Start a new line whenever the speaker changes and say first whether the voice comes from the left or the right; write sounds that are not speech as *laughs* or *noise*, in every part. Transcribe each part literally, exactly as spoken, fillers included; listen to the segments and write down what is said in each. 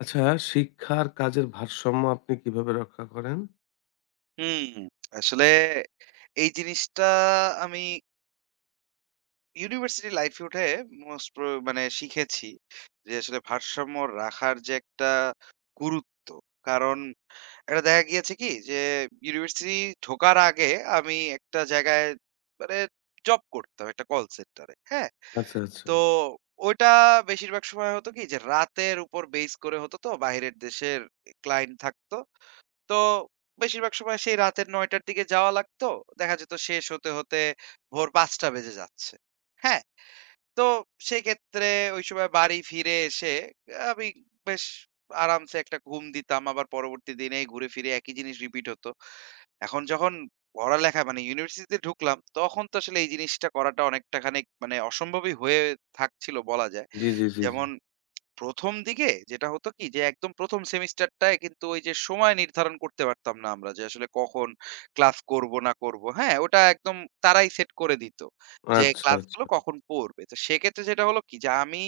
left: আচ্ছা, শিক্ষা আর কাজের ভারসাম্য আপনি কিভাবে রক্ষা করেন?
right: হুম, আসলে এই জিনিসটা আমি ইউনিভার্সিটি লাইফে উঠে মোস্ট প্রো মানে শিখেছি। যে আসলে ভারসাম্য রাখার যে একটা গুরুত্ব। কারণ এটা দেখা গিয়েছে কি যে ইউনিভার্সিটি ঢোকার আগে আমি একটা জায়গায় মানে জব করতাম একটা কল সেন্টারে। হ্যাঁ?
left: আচ্ছা, আচ্ছা।
right: তো ওইটা বেশিরভাগ সময় হতো কি যে রাতের উপর বেস করে হতো তো বাইরের দেশের ক্লায়েন্ট থাকতো। তো বেশিরভাগ সময় সেই রাতের নয়টার দিকে যাওয়া লাগতো। দেখা যেত শেষ হতে, হতে ভোর পাঁচটা বেজে যাচ্ছে। হ্যাঁ? তো সেক্ষেত্রে ওই সময় বাড়ি ফিরে এসে আমি বেশ আরামসে একটা ঘুম দিতাম। আবার পরবর্তী দিনে ঘুরে ফিরে একই জিনিস রিপিট হতো। এখন যখন পড়ালেখা মানে ইউনিভার্সিটিতে ঢুকলাম, তখন তো আসলে এই জিনিসটা করাটা অনেকটা খানিক মানে অসম্ভবই হয়ে থাকছিল বলা যায়।
left: জি, জি, জি, জি।
right: যেমন ১ম দিকে যেটা হতো কি যে একদম ১ম সেমিস্টারটায় কিন্তু ওই যে সময় নির্ধারণ করতে পারতাম না আমরা যে আসলে কখন ক্লাস করব না করব। হ্যাঁ? ওটা একদম তারাই সেট করে দিত। যে
left: আচ্ছা,
right: ক্লাসগুলো
left: আচ্ছা।
right: কখন পড়বে। তো সেক্ষেত্রে যেটা হলো কি যে আমি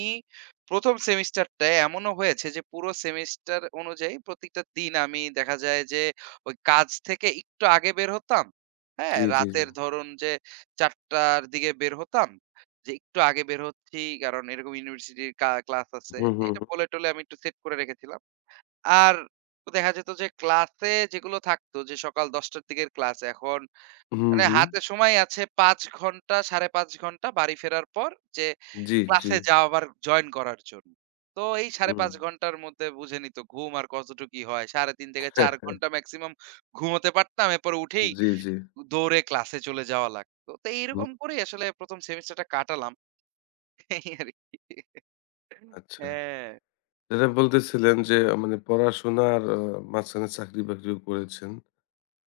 right: ১ম সেমিস্টারটায় এমনও হয়েছে যে পুরো সেমিস্টার অনুযায়ী প্রত্যেকটা দিন আমি দেখা যায় যে ওই কাজ থেকে একটু আগে বের হতাম। হ্যাঁ?
left: জি, জি, জি।
right: রাতের ধরুন যে চারটার টার দিকে বের হতাম। যে একটু আগে বের হচ্ছি কারণ এরকম ইউনিভার্সিটির কা ক্লাস আছে।
left: হুম, হুম, হুম।
right: এটা বলে টলে আমি একটু সেট করে রেখেছিলাম। আর দেখা যেত যে ক্লাসে যেগুলো থাকতো যে সকাল ১০ঃ০০ র দিকের ক্লাস এখন
left: হুম,
right: মানে
left: হুম।
right: হাতে সময় আছে পাঁচ ঘন্টা সাড়ে পাঁচ ঘন্টা বাড়ি ফেরার পর যে
left: জি, জি।
right: ক্লাসে যাওয়া আবার জয়েন করার জন্য। তো এই
left: হুম।
right: সাড়ে পাঁচ ঘন্টার মধ্যে বুঝে নিত ঘুম আর কতটুকু কি হয়। সাড়ে তিন থেকে
left: হ্যাঁ,
right: চার ঘন্টা মেক্সিমাম ঘুমোতে পারতাম। এরপর উঠেই
left: জি, জি।
right: দৌড়ে ক্লাসে চলে যাওয়া লাগতো। তো
left: হুম,
right: এইরকম করেই আসলে ১ম সেমিস্টারটা কাটালাম। এই আরকি।
left: আচ্ছা।
right: হ্যাঁ,
left: যেটা বলতেছিলেন যে আ মানে পড়াশোনার আ মাঝখানে চাকরি-বাকরিও করেছেন।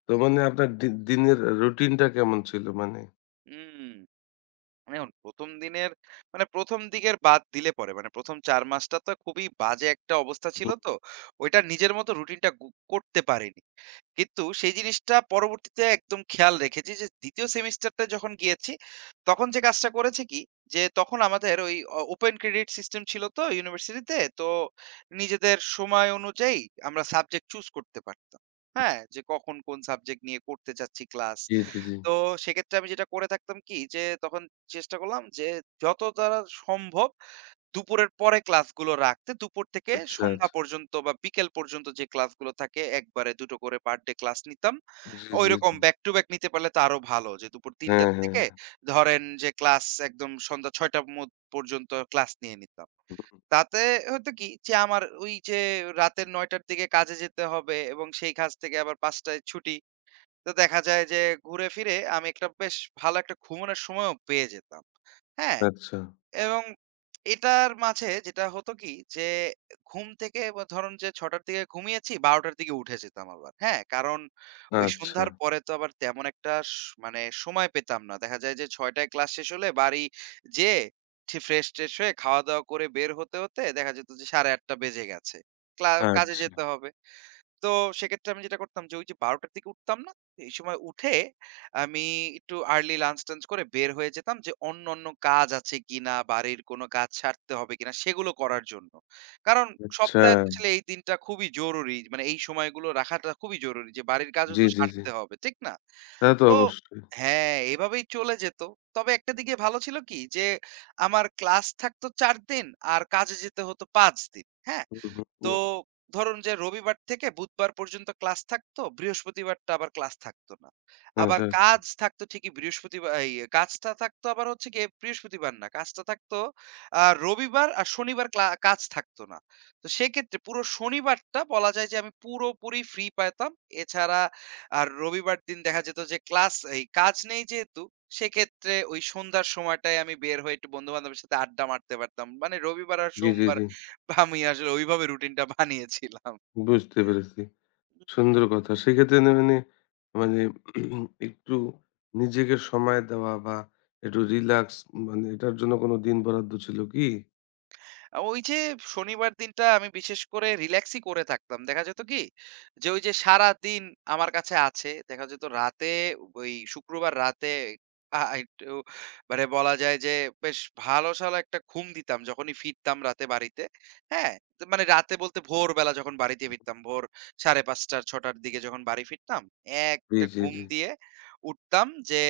left: তো মানে আপনার দি দিনের রুটিনটা কেমন ছিল মানে?
right: হুম। মানে এখন ১ম দিনের মানে ১ম দিকের বাদ দিলে পরে মানে ১ম চার মাসটা তো খুবই বাজে একটা অবস্থা ছিল
left: হুম।
right: তো। ওইটা নিজের মতো রুটিনটা গু করতে পারিনি। কিন্তু সেই জিনিসটা পরবর্তীতে একদম খেয়াল রেখেছি যে দ্বিতীয় সেমিস্টারটা যখন গিয়েছি, তখন যে কাজটা করেছি কি, যে তখন আমাদের ওই অ ওপেন ক্রেডিট সিস্টেম ছিল তো ইউনিভার্সিটিতে। তো নিজেদের সময় অনুযায়ী আমরা সাবজেক্ট চুজ করতে পারতাম। হ্যাঁ? যে কখন কোন সাবজেক্ট নিয়ে করতে চাচ্ছি ক্লাস।
left: জি, জি, জি।
right: তো সেক্ষেত্রে আমি যেটা করে থাকতাম কি যে তখন চেষ্টা করলাম যে যত তাড়া সম্ভব দুপুরের পরে ক্লাসগুলো রাখতে দুপুর থেকে
left: আচ্ছা,
right: সন্ধ্যা
left: আচ্ছা।
right: পর্যন্ত বা বিকেল পর্যন্ত যে ক্লাসগুলো থাকে একবারে দুটো টো করে পার ডে ক্লাস নিতাম।
left: জি, জি,
right: ঐরকম
left: জি।
right: ব্যাক টু ব্যাক নিতে পারলে তো আরো ভালো যে দুপুর তিনটা
left: হ্যাঁ, হ্যাঁ।
right: থেকে ধরেন যে ক্লাস একদম সন্ধ্যা ছয়টা মদ পর্যন্ত ক্লাস নিয়ে নিতাম।
left: হুম।
right: তাতে হতো কি যে আমার ওই যে রাতের নয়টার দিকে কাজে যেতে হবে এবং সেই কাজ থেকে আবার পাঁচটায় ছুটি। তো দেখা যায় যে ঘুরে ফিরে আমি একটা বেশ ভালো একটা ঘুমানোর সময়ও পেয়ে যেতাম। হ্যাঁ?
left: আচ্ছা,
right: এবং এটার মাঝে যেটা হতো কি যে ঘুম থেকে বা ধরুন যে ৬ঃ০০ র দিকে ঘুমিয়েছি ১২ঃ০০ র দিকে উঠে যেতাম আবার। হ্যাঁ? কারণ ওই
left: আচ্ছা,
right: সন্ধ্যার পরে তো আবার তেমন একটা স মানে সময় পেতাম না। দেখা যায় যে ৬ঃ০০ য় ক্লাস শেষ হলে বাড়ি যেয়ে ঠে ফ্রেশ-ট্রেশ হয়ে খাওয়া-দাওয়া করে বের হতে, হতে দেখা যেত যে ৮ঃ৩০ বেজে গেছে। ক্লা কাজে
left: আচ্ছা,
right: যেতে হবে। তো সেক্ষেত্রে আমি যেটা করতাম যে ওই যে ১২ঃ০০ র দিকে উঠতাম না? এই সময় উঠে আমি একটু আর্লি লাঞ্চ টাঞ্চ করে বের হয়ে যেতাম যে অন্য, অন্য কাজ আছে কিনা, বাড়ির কোন কাজ সারতে হবে কিনা সেগুলো করার জন্য। কারণ
left: আচ্ছা।
right: সপ্তাহে তো আসলে এই দিনটা খুবই জরুরি। মানে এই সময়গুলো রাখাটা খুবই জরুরি যে বাড়ির কাজও
left: জি,
right: তো
left: জি, জি।
right: সারতে হবে, ঠিক না?
left: তা তো
right: তো
left: অবশ্যই।
right: হ্যাঁ, এভাবেই চলে যেত। তবে একটা দিকে ভালো ছিল কি যে আমার ক্লাস থাকতো চার দিন আর কাজে যেতে হতো পাঁচ দিন। হ্যাঁ?
left: হুম, হুম,
right: তো
left: হুম।
right: ধরুন যে রবিবার থেকে বুধবার পর্যন্ত ক্লাস থাকতো, বৃহস্পতিবারটা আবার ক্লাস থাকতো না। আবার
left: আচ্ছা, আচ্ছা।
right: কাজ থাকতো ঠিকই বৃহস্পতিবার এই কাজটা থাকতো আবার হচ্ছে গিয়ে বৃহস্পতিবার না। কাজটা থাকতো আ রবিবার আর শনিবার ক্লা কাজ থাকতো না। তো সেক্ষেত্রে পুরো শনিবারটা বলা যায় যে আমি পুরোপুরি ফ্রি পেতাম। এছাড়া আর রবিবার দিন দেখা যেত যে ক্লাস এই কাজ নেই যেহেতু, সেক্ষেত্রে ওই সন্ধ্যার সময়টায় আমি বের হয়ে একটু বন্ধু-বান্ধবের সাথে আড্ডা মারতে পারতাম। মানে রবিবার আর
left: জি, জি,
right: সোমবার
left: জি।
right: আমি আসলে ওইভাবে রুটিনটা বানিয়েছিলাম।
left: বুঝতে পেরেছি।
right: হুম।
left: সুন্দর কথা। সেক্ষেত্রে না মানে, মানে *clears throat* একটু নিজেকে সময় দেওয়া বা একটু রিল্যাক্স মানে এটার জন্য কোনো দিন বরাদ্দ ছিল কি?
right: আ ওই যে শনিবার দিনটা আমি বিশেষ করে রিল্যাক্সই করে থাকতাম। দেখা যেত কি? যে ওই যে সারাদিন আমার কাছে আছে। দেখা যেত রাতে ওই শুক্রবার রাতে আ একটু মানে বলা যায় যে বেশ ভালো-সালো একটা ঘুম দিতাম যখনই ফিরতাম রাতে বাড়িতে। হ্যাঁ? তো মানে রাতে বলতে ভোরবেলা যখন বাড়িতে ফিরতাম, ভোর সাড়ে পাঁচটা ছয়টা র দিকে যখন বাড়ি ফিরতাম,
left: জি,
right: একটা
left: জি,
right: ঘুম
left: জি।
right: দিয়ে উঠতাম যে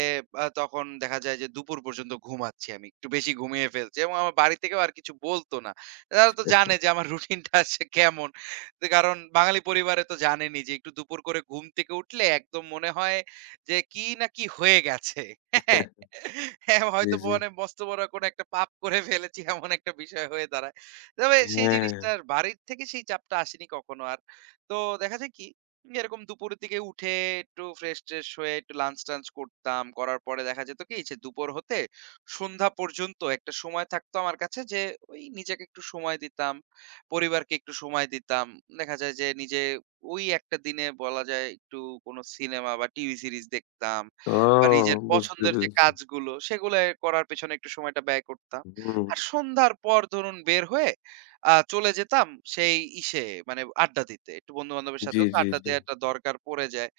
right: আ তখন দেখা যায় যে দুপুর পর্যন্ত ঘুমাচ্ছি আমি। একটু বেশি ঘুমিয়ে ফেলছি এবং আমার বাড়ি থেকেও আর কিছু বলত না। তারা তো জানে যে আমার রুটিনটা আছে কেমন। তো কারণ বাঙালি পরিবারে তো জানেনই যে একটু দুপুর করে ঘুম থেকে উঠলে একদম মনে হয় যে কি না কি হয়ে গেছে। হ্যাঁ, হ্যাঁ,
left: জি,
right: হয়তো
left: জি।
right: মানে মস্ত বড় কোনো একটা পাপ করে ফেলেছি এমন একটা বিষয় হয়ে দাঁড়ায়। তবে সেই
left: হ্যাঁ।
right: জিনিসটার বাড়ির থেকে সেই চাপটা আসেনি কখনো আর। তো দেখা যায় কি এরকম দুপুরের দিকে উঠে একটু ফ্রেশ-ট্রেশ হয়ে একটু লাঞ্চ-টাঞ্চ করতাম। করার পরে দেখা যেত কি যে দুপুর হতে সন্ধ্যা পর্যন্ত একটা সময় থাকতো আমার কাছে যে ওই নিজেকে একটু সময় দিতাম। পরিবারকে একটু সময় দিতাম। দেখা যায় যে নিজে ওই একটা দিনে বলা যায় একটু কোন সিনেমা বা টিভি সিরিজ দেখতাম
left: ও,
right: বা নিজের
left: বুঝতে
right: পছন্দের যে
left: পেরেছি।
right: কাজগুলো সেগুলো করার পেছনে একটু সময়টা ব্যয় করতাম।
left: হুম।
right: আর সন্ধ্যার পর ধরুন বের হয়ে আ চলে যেতাম সেই ইসে মানে আড্ডা দিতে। একটু বন্ধু-বান্ধবের
left: জি,
right: সাথেও তো
left: জি,
right: আড্ডা
left: জি।
right: দেওয়াটা দরকার পড়ে যায়।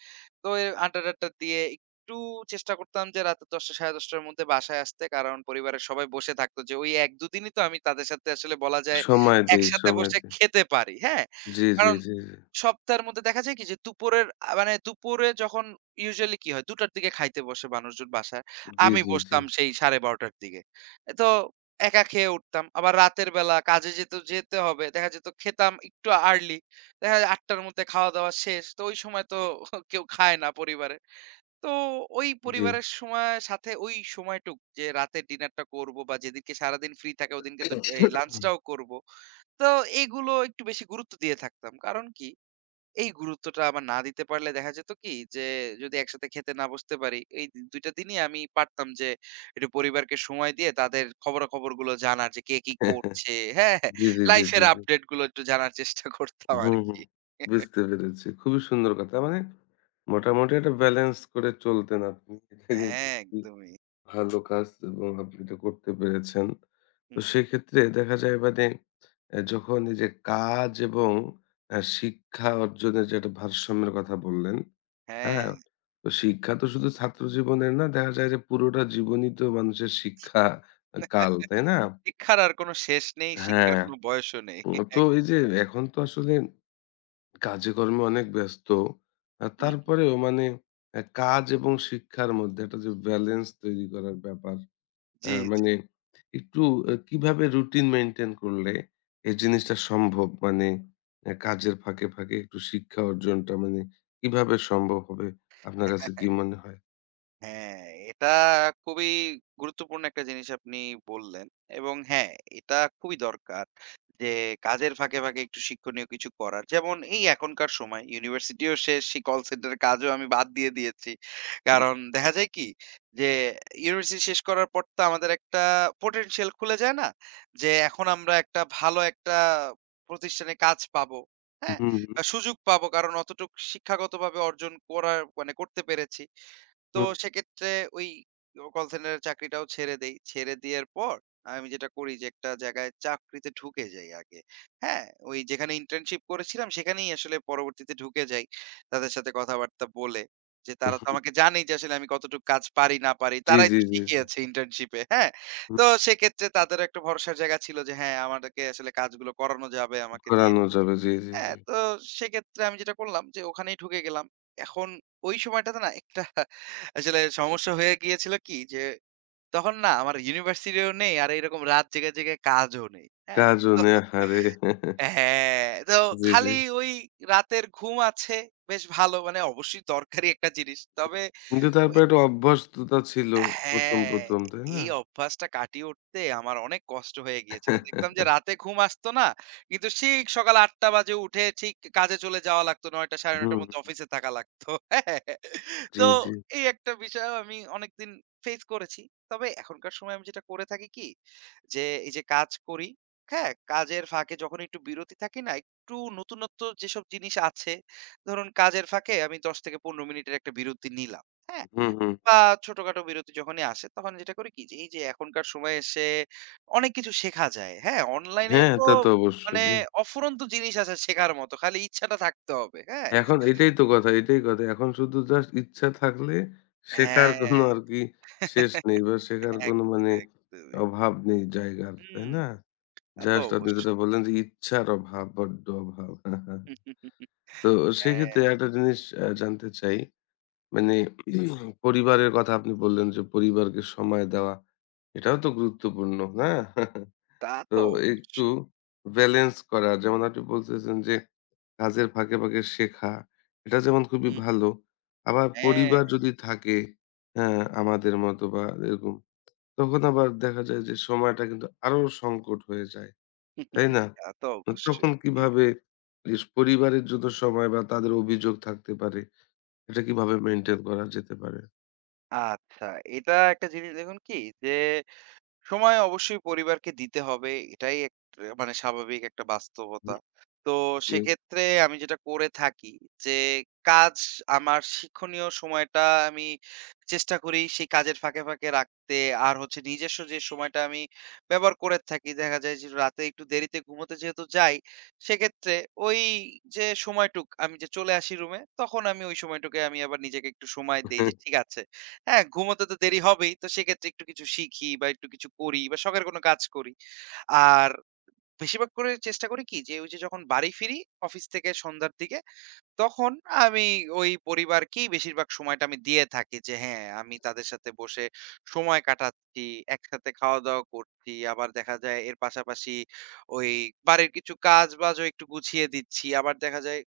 right: তো এ আড্ডা-টাড্ডা দিয়ে একটু চেষ্টা করতাম যে রাত দশটা সাড়ে দশটা র মধ্যে বাসায় আসতে। কারণ পরিবারের সবাই বসে থাকতো যে ওই এক দুই দিনই তো আমি তাদের সাথে আসলে বলা যায়
left: সময় দেই,
right: একসাথে
left: সময়
right: বসে
left: দেই।
right: খেতে পারি। হ্যাঁ?
left: জি, জি,
right: কারণ
left: জি, জি।
right: সপ্তাহের মধ্যে দেখা যায় কি যে দুপুরের আ মানে দুপুরে যখন ইউজুয়ালি কি হয় দুটার দিকে খাইতে বসে মানুষজন বাসায়।
left: জি,
right: আমি
left: জি, জি।
right: বসতাম সেই সাড়ে বারোটা র দিকে। এ তো একা খেয়ে উঠতাম। আবার রাতের বেলা কাজে যেতে, যেতে হবে। দেখা যেত খেতাম একটু আর্লি। দেখা যায় আটটার মধ্যে খাওয়া-দাওয়া শেষ। তো ওই সময় তো *laughs* কেউ খায় না পরিবারে। তো ওই
left: জি।
right: পরিবারের সময় সাথে ওই সময়টুক যে রাতের ডিনারটা করব বা যেদিনকে সারাদিন ফ্রি থাকে ওদিনকে তো এই
left: *clears throat*
right: লাঞ্চটাও করব তো এগুলো একটু বেশি গুরুত্ব দিয়ে থাকতাম কারণ কি এই গুরুত্বটা আবার না দিতে পারলে দেখা যেত কি যে যদি একসাথে খেতে না বসতে পারি এই দু- দুইটা দিনই আমি পারতাম যে একটু পরিবারকে সময় দিয়ে তাদের খবরাখবর গুলো জানার যে কে কি করছে হ্যাঁ
left: জি, জি, জি,
right: লাইফের
left: জি। জি।
right: আপডেট গুলো একটু জানার চেষ্টা করতাম আর
left: হুম, হুম।
right: কি
left: বুঝতে পেরেছি। খুবই সুন্দর কথা। মানে মোটামুটি একটা ব্যালেন্স করে চলতেন আপনি। এটা কিন্তু
right: হ্যাঁ
left: খুবই
right: একদমই
left: ভালো কাজ এবং আপনি এটা করতে পেরেছেন। তো
right: হুম,
left: সেক্ষেত্রে দেখা যায় মানে অ্যা যখন এই যে কাজ এবং অ্যা শিক্ষা অর্জনের যে একটা ভারসাম্যের কথা বললেন,
right: হ্যাঁ
left: হ্যাঁ? তো শিক্ষা তো শুধু ছাত্র জীবনের না, দেখা যায় যে পুরোটা জীবনই তো মানুষের শিক্ষা আ কাল, তাই না?
right: শিক্ষার আর কোনো শেষ নেই, শিক্ষার
left: হ্যাঁ।
right: কোনো বয়সও নেই। *laughs*
left: তো
right: এক
left: এই যে এখন তো আসলে কাজে-কর্মে অনেক ব্যস্ত। আ
right: হুম,
left: তারপরেও মানে অ্যা কাজ এবং শিক্ষার মধ্যে একটা যে ব্যালেন্স তৈরি করার ব্যাপার,
right: জি,
left: অ্যা মানে একটু অ্যা কিভাবে রুটিন মেইনটেইন করলে এই জিনিসটা সম্ভব? মানে অ্যা কাজের ফাঁকে, ফাঁকে একটু শিক্ষা অর্জনটা মানে কিভাবে সম্ভব হবে? আপনার
right: জি।
left: কাছে কি মনে হয়?
right: হ্যাঁ, এটা খুবই গুরুত্বপূর্ণ একটা জিনিস আপনি বললেন। এবং হ্যাঁ, এটা খুবই দরকার যে কাজের ফাঁকে, ফাঁকে একটু শিক্ষণীয় কিছু করার। যেমন এই এখনকার সময় ইউনিভার্সিটিও শেষ, সেই কল সেন্টারের কাজও আমি বাদ দিয়ে দিয়েছি। কারণ দেখা যায় কি যে ইউনিভার্সিটি শেষ করার পর তো আমাদের একটা পোটেনশিয়াল খুলে যায় না? যে এখন আমরা একটা ভালো একটা প্রতিষ্ঠানে কাজ পাবো।
left: হুম,
right: হ্যাঁ?
left: হুম,
right: আ সুযোগ পাবো কারণ অতটুক শিক্ষাগতভাবে অর্জন করার মানে করতে পেরেছি। তো
left: হুম,
right: সেক্ষেত্রে ওই কল সেন্টারের চাকরিটাও ছেড়ে দেই। ছেড়ে দেয়ার পর আমি যেটা করি যে একটা জায়গায় চাকরিতে ঢুকে যাই আগে। হ্যাঁ? ওই যেখানে ইন্টার্নশিপ করেছিলাম সেখানেই আসলে পরবর্তীতে ঢুকে যাই। তাদের সাথে কথাবার্তা বলে। যে তারা তো
left: হুম।
right: আমাকে জানেই যে আসলে আমি কতটুকু কাজ পারি না পারি।
left: জি,
right: তারাই
left: জি,
right: তো
left: জি, জি।
right: শিখিয়েছে ইন্টার্নশিপে। হ্যাঁ?
left: হুম,
right: তো সেক্ষেত্রে তাদেরও একটা ভরসার জায়গা ছিল যে হ্যাঁ, আমাদেরকে আসলে কাজগুলো করানো যাবে আমাকে দিয়ে।
left: করানো যাবে। জি, জি,
right: হ্যাঁ,
left: জি।
right: তো সেক্ষেত্রে আমি যেটা করলাম যে ওখানেই ঢুকে গেলাম। এখন ওই সময়টাতে না একটা আসলে সমস্যা হয়ে গিয়েছিল কি যে তখন না আমার ইউনিভার্সিটিও নেই আর এরকম রাত জেগে, জেগে কাজও নেই। হ্যাঁ?
left: কাজও
right: তো
left: নেই, আহারে!
right: হ্যাঁ, তো
left: জি, জি।
right: খালি ওই রাতের ঘুম আছে বেশ ভালো। মানে অবশ্যই দরকারি একটা জিনিস। তবে
left: কিন্তু
right: ওই
left: তারপরে একটা অভ্যস্ততা ছিল ১ম,
right: হ্যাঁ,
left: ১ম, তাই না?
right: এই অভ্যাসটা কাটিয়ে উঠতে আমার অনেক কষ্ট হয়ে গিয়েছিল। দেখতাম যে রাতে ঘুম আসতো না। কিন্তু ঠিক সকাল ৮ঃ০০ বাজে উঠে ঠিক কাজে চলে যাওয়া লাগতো। ৯ঃ০০ ৯ঃ৩০ র
left: হুম,
right: মধ্যে অফিসে থাকা লাগতো। *laughs* হ্যাঁ,
left: জি,
right: তো
left: জি।
right: এই একটা বিষয় আমি অনেকদিন ফেস করেছি। তবে এখনকার সময় আমি যেটা করে থাকি কি? যে এই যে কাজ করি, হ্যাঁ? কাজের ফাঁকে যখন একটু বিরতি থাকি না? একটু নতুনত্ব যেসব জিনিস আছে, ধরুন কাজের ফাঁকে আমি দশ থেকে পনেরো মিনিটের একটা বিরতি নিলাম। হ্যাঁ?
left: হুম, হুম।
right: বা ছোটখাটো বিরতি যখনই আসে তখন যেটা করি কি যে এই যে এখনকার সময়ে এসে অনেক কিছু শেখা যায়। হ্যাঁ? অনলাইনে
left: হ্যাঁ,
right: তো
left: তা তো অবশ্যই,
right: মানে
left: জি।
right: অফুরন্ত জিনিস আছে শেখার মতো। খালি ইচ্ছাটা থাকতে হবে। হ্যাঁ?
left: এখন এটাই তো কথা, এটাই কথা। এখন শুধু জাস্ট ইচ্ছা থাকলে শেখার কোনো
right: হ্যাঁ।
left: আরকি শেষ নেই
right: *laughs*
left: বা শেখার কোনো মানে
right: একদমই, একদমই।
left: অভাব নেই জায়গার, তাই
right: হুম,
left: না?
right: তা তো
left: জাস্ট আপনি যেটা
right: অবশ্যই।
left: বললেন যে ইচ্ছার অভাব, বড্ড অভাব।
right: *laughs*
left: তো সেক্ষেত্রে
right: হ্যাঁ,
left: একটা জিনিস আ জানতে চাই মানে *clears throat* পরিবারের কথা আপনি বললেন যে, পরিবারকে সময় দেওয়া। এটাও তো গুরুত্বপূর্ণ, না? *laughs*
right: তা
left: তো
right: তো
left: একটু
right: অবশ্যই।
left: ব্যালেন্স করা। যেমন আপনি বলতেছেন যে, কাজের ফাঁকে, ফাঁকে শেখা। এটা যেমন খুবই
right: হুম,
left: ভালো। আবার
right: হ্যাঁ।
left: পরিবার যদি থাকে, হ্যাঁ, আমাদের মতো বা এরকম, তখন আবার দেখা যায় যে, সময়টা কিন্তু আরো সংকট হয়ে যায়। তাই
right: *laughs*
left: না?
right: তা তো
left: তো
right: অবশ্যই।
left: তখন
right: জি।
left: কিভাবে ইস পরিবারের জন্য সময় বা তাদের অভিযোগ থাকতে পারে, এটা কিভাবে মেইনটেইন করা যেতে পারে?
right: আচ্ছা, এটা একটা জিনিস দেখুন কি যে সময় অবশ্যই পরিবারকে দিতে হবে। এটাই এক মানে স্বাভাবিক একটা বাস্তবতা।
left: হুম,
right: তো
left: জি।
right: সেক্ষেত্রে আমি যেটা করে থাকি যে, কাজ আমার শিক্ষণীয় সময়টা আমি চেষ্টা করি সেই কাজের ফাঁকে, ফাঁকে রাখতে। আর হচ্ছে নিজস্ব যে সময়টা আমি ব্যবহার করে থাকি, দেখা যায় যে রাতে একটু দেরিতে ঘুমোতে যেহেতু যাই, সেক্ষেত্রে ওই যে সময়টুক আমি যে চলে আসি রুমে, তখন আমি ওই সময়টুকে আমি আবার নিজেকে একটু সময় দেই যে, "ঠিক আছে।" হ্যাঁ, ঘুমোতে তো দেরি হবেই। তো সেক্ষেত্রে একটু কিছু শিখি বা একটু কিছু করি বা শখের কোনো কাজ করি। আর বেশিরভাগ করে চেষ্টা করি কি যে, ওই যে যখন বাড়ি ফিরি অফিস থেকে সন্ধ্যার দিকে, তখন আমি ওই পরিবারকেই বেশিরভাগ সময়টা আমি দিয়ে থাকি যে, হ্যাঁ, আমি তাদের সাথে বসে সময় কাটাচ্ছি, একসাথে খাওয়া-দাওয়া করছি। আবার দেখা যায় এর পাশাপাশি ওই বাড়ির কিছু কাজ-বাজও একটু গুছিয়ে দিচ্ছি। আবার দেখা যায়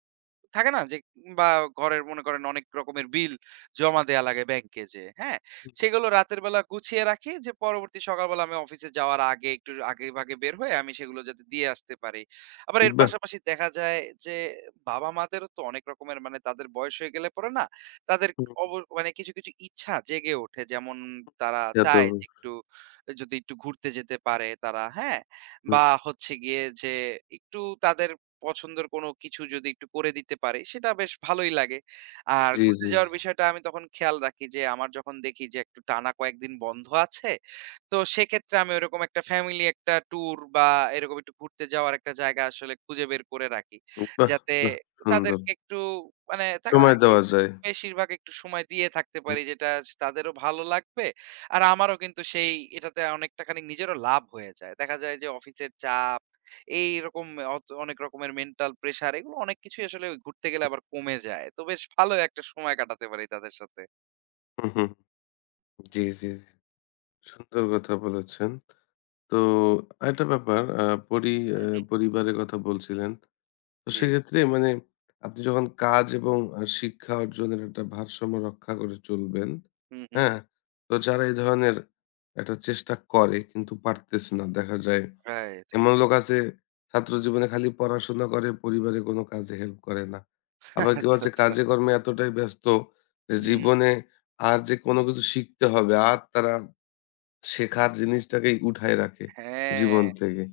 right: থাকে না যে বা ঘরের মনে করেন অনেক রকমের বিল জমা দেয়া লাগে ব্যাংকে যে হ্যাঁ সেগুলো রাতের বেলা গুছিয়ে রাখি যে পরবর্তী সকালবেলা আমি অফিসে যাওয়ার আগে একটু আগে ভাগে বের হয়ে আমি সেগুলো যাতে দিয়ে আসতে পারি আবার এর
left: বাহ!
right: পাশাপাশি দেখা যায় যে বাবা মাদেরও তো অনেক রকমের মানে তাদের বয়স হয়ে গেলে পরে না তাদের
left: হুম,
right: অব- মানে কিছু কিছু ইচ্ছা জেগে ওঠে যেমন তারা
left: তা তো
right: চায় যে
left: অবশ্যই।
right: একটু যদি একটু ঘুরতে যেতে পারে তারা হ্যাঁ
left: হুম,
right: বা হচ্ছে গিয়ে যে একটু তাদের পছন্দের কোনো কিছু যদি একটু করে দিতে পারি, সেটা বেশ ভালোই লাগে। আর
left: জি,
right: ঘুরতে
left: জি,
right: যাওয়ার
left: জি।
right: বিষয়টা আমি তখন খেয়াল রাখি যে, আমার যখন দেখি যে একটু টানা কয়েকদিন বন্ধ আছে, তো সেক্ষেত্রে আমি ওইরকম একটা ফ্যামিলি একটা ট্যুর বা এরকম একটু ঘুরতে যাওয়ার একটা জায়গা আসলে খুঁজে বের করে রাখি।
left: বাহ!
right: যাতে
left: বাহ! সুন্দর।
right: তাদেরকে একটু মানে থাকে না?
left: সময়
right: একটু
left: দেওয়া যায়।
right: বেশিরভাগ একটু সময় দিয়ে থাকতে
left: হুম,
right: পারি, যেটা তাদেরও ভালো লাগবে। আর আমারও কিন্তু সেই এটাতে অনেকটা খানিক নিজেরও লাভ হয়ে যায়। দেখা যায় যে অফিসের চাপ এইরকম অত অনেক রকমের মেন্টাল প্রেশার এগুলো অনেক কিছুই আসলে ওই ঘুরতে গেলে আবার কমে যায়। তো বেশ ভালো একটা সময় কাটাতে পারি তাদের সাথে।
left: হুম, হুম, জি, জি, জি। সুন্দর কথা বলেছেন। তো আরেকটা ব্যাপার আ পরি আ
right: হুম, হুম।
left: পরিবারের কথা বলছিলেন। তো
right: জি।
left: সেক্ষেত্রে মানে আপনি যখন কাজ এবং আ শিক্ষা অর্জনের একটা ভারসাম্য রক্ষা করে চলবেন,
right: হুম, হুম।
left: হ্যাঁ? তো যারা এই ধরনের একটা চেষ্টা করে কিন্তু পারতেছে না, দেখা যায়
right: রাইট।
left: এমন লোক আছে ছাত্র জীবনে খালি পড়াশোনা করে, পরিবারে কোনো কাজে হেল্প করে না। আবার
right: *laughs*
left: কেউ
right: আচ্ছা,
left: আছে
right: আচ্ছা।
left: কাজে কর্মে এতটাই ব্যস্ত যে
right: হুম,
left: জীবনে আর যে কোনো কিছু শিখতে হবে আর তারা শেখার জিনিসটাকেই উঠায় রাখে
right: হ্যাঁ।
left: জীবন থেকে।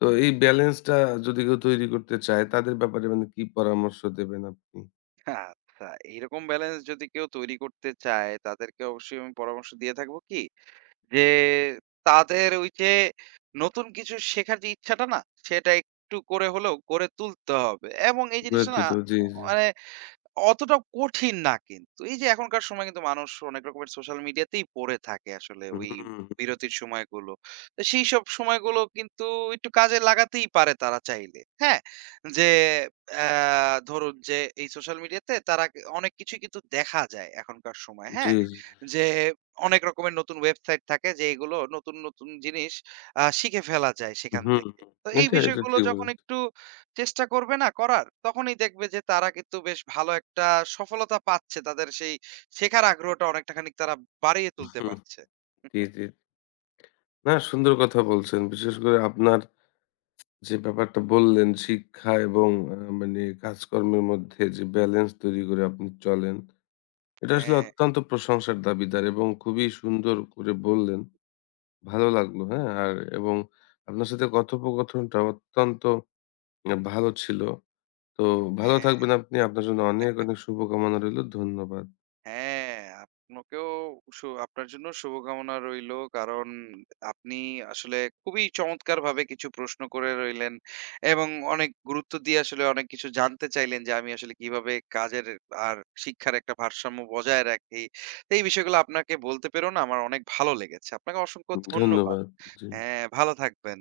left: তো এই ব্যালেন্সটা যদি কেউ তৈরি করতে চায় তাদের ব্যাপারে মানে কি পরামর্শ দেবেন আপনি?
right: আচ্ছা, এইরকম ব্যালেন্স যদি কেউ তৈরি করতে চায় তাদেরকে অবশ্যই আমি পরামর্শ দিয়ে থাকবো কি? যে তাদের ওই যে নতুন কিছু শেখার যে ইচ্ছাটা না সেটা একটু করে হলেও গড়ে তুলতে হবে এবং এই
left: গড়ে
right: জিনিসটা না
left: তুলতে হবে। জি, জি।
right: মানে অতটা কঠিন না কিন্তু। এই যে এখনকার সময় কিন্তু মানুষ অনেক রকমের সোশ্যাল মিডিয়াতেই পড়ে থাকে আসলে ওই
left: হুম,
right: বিরতির সময়গুলো। তো সেইসব সময়গুলো কিন্তু একটু কাজে লাগাতেই পারে তারা চাইলে। হ্যাঁ? যে অ্যা ধরুন যে এই সোশ্যাল মিডিয়াতে তারা কে অনেক কিছুই কিন্তু দেখা যায় এখনকার সময়।
left: জি,
right: হ্যাঁ?
left: জি।
right: যে অনেক রকমের নতুন ওয়েবসাইট থাকে যে এগুলো নতুন, নতুন জিনিস আ শিখে ফেলা যায় সেখান
left: হুম,
right: থেকে। তো এই
left: এটা, এটা
right: বিষয়গুলো
left: ঠিক
right: যখন
left: বলেছেন।
right: একটু চেষ্টা করবে না করার, তখনই দেখবে যে তারা কিন্তু বেশ ভালো একটা সফলতা পাচ্ছে। তাদের সেই শেখার আগ্রহটা অনেকটা খানিক তারা বাড়িয়ে তুলতে
left: হুম,
right: পারছে।
left: জি, জি। না সুন্দর কথা বলছেন। বিশেষ করে আপনার যে ব্যাপারটা বললেন শিক্ষা এবং আ মানে কাজকর্মের মধ্যে যে ব্যালেন্স তৈরি করে আপনি চলেন, এটা আসলে
right: হ্যাঁ,
left: অত্যন্ত প্রশংসার দাবিদার এবং খুবই সুন্দর করে বললেন। ভালো লাগলো, হ্যাঁ? আর এবং আপনার সাথে কথোপকথনটা অত্যন্ত আ ভালো ছিল। তো ভালো থাকবেন
right: হ্যাঁ।
left: আপনি। আপনার জন্য অনেক, অনেক শুভকামনা রইলো। ধন্যবাদ।
right: হ্যাঁ, আপনাকেও সু আপনার জন্য শুভকামনা রইলো। কারণ আপনি আসলে খুবই চমৎকারভাবে কিছু প্রশ্ন করে রইলেন এবং অনেক গুরুত্ব দিয়ে আসলে অনেক কিছু জানতে চাইলেন যে আমি আসলে কিভাবে কাজের আর শিক্ষার একটা ভারসাম্য বজায় রাখি। তো এই বিষয়গুলো আপনাকে বলতে পেরেও না আমার অনেক ভালো লেগেছে। আপনাকে অসংখ্য ধন্যবাদ।
left: ধন্যবাদ। জি।
right: হ্যাঁ, ভালো থাকবেন।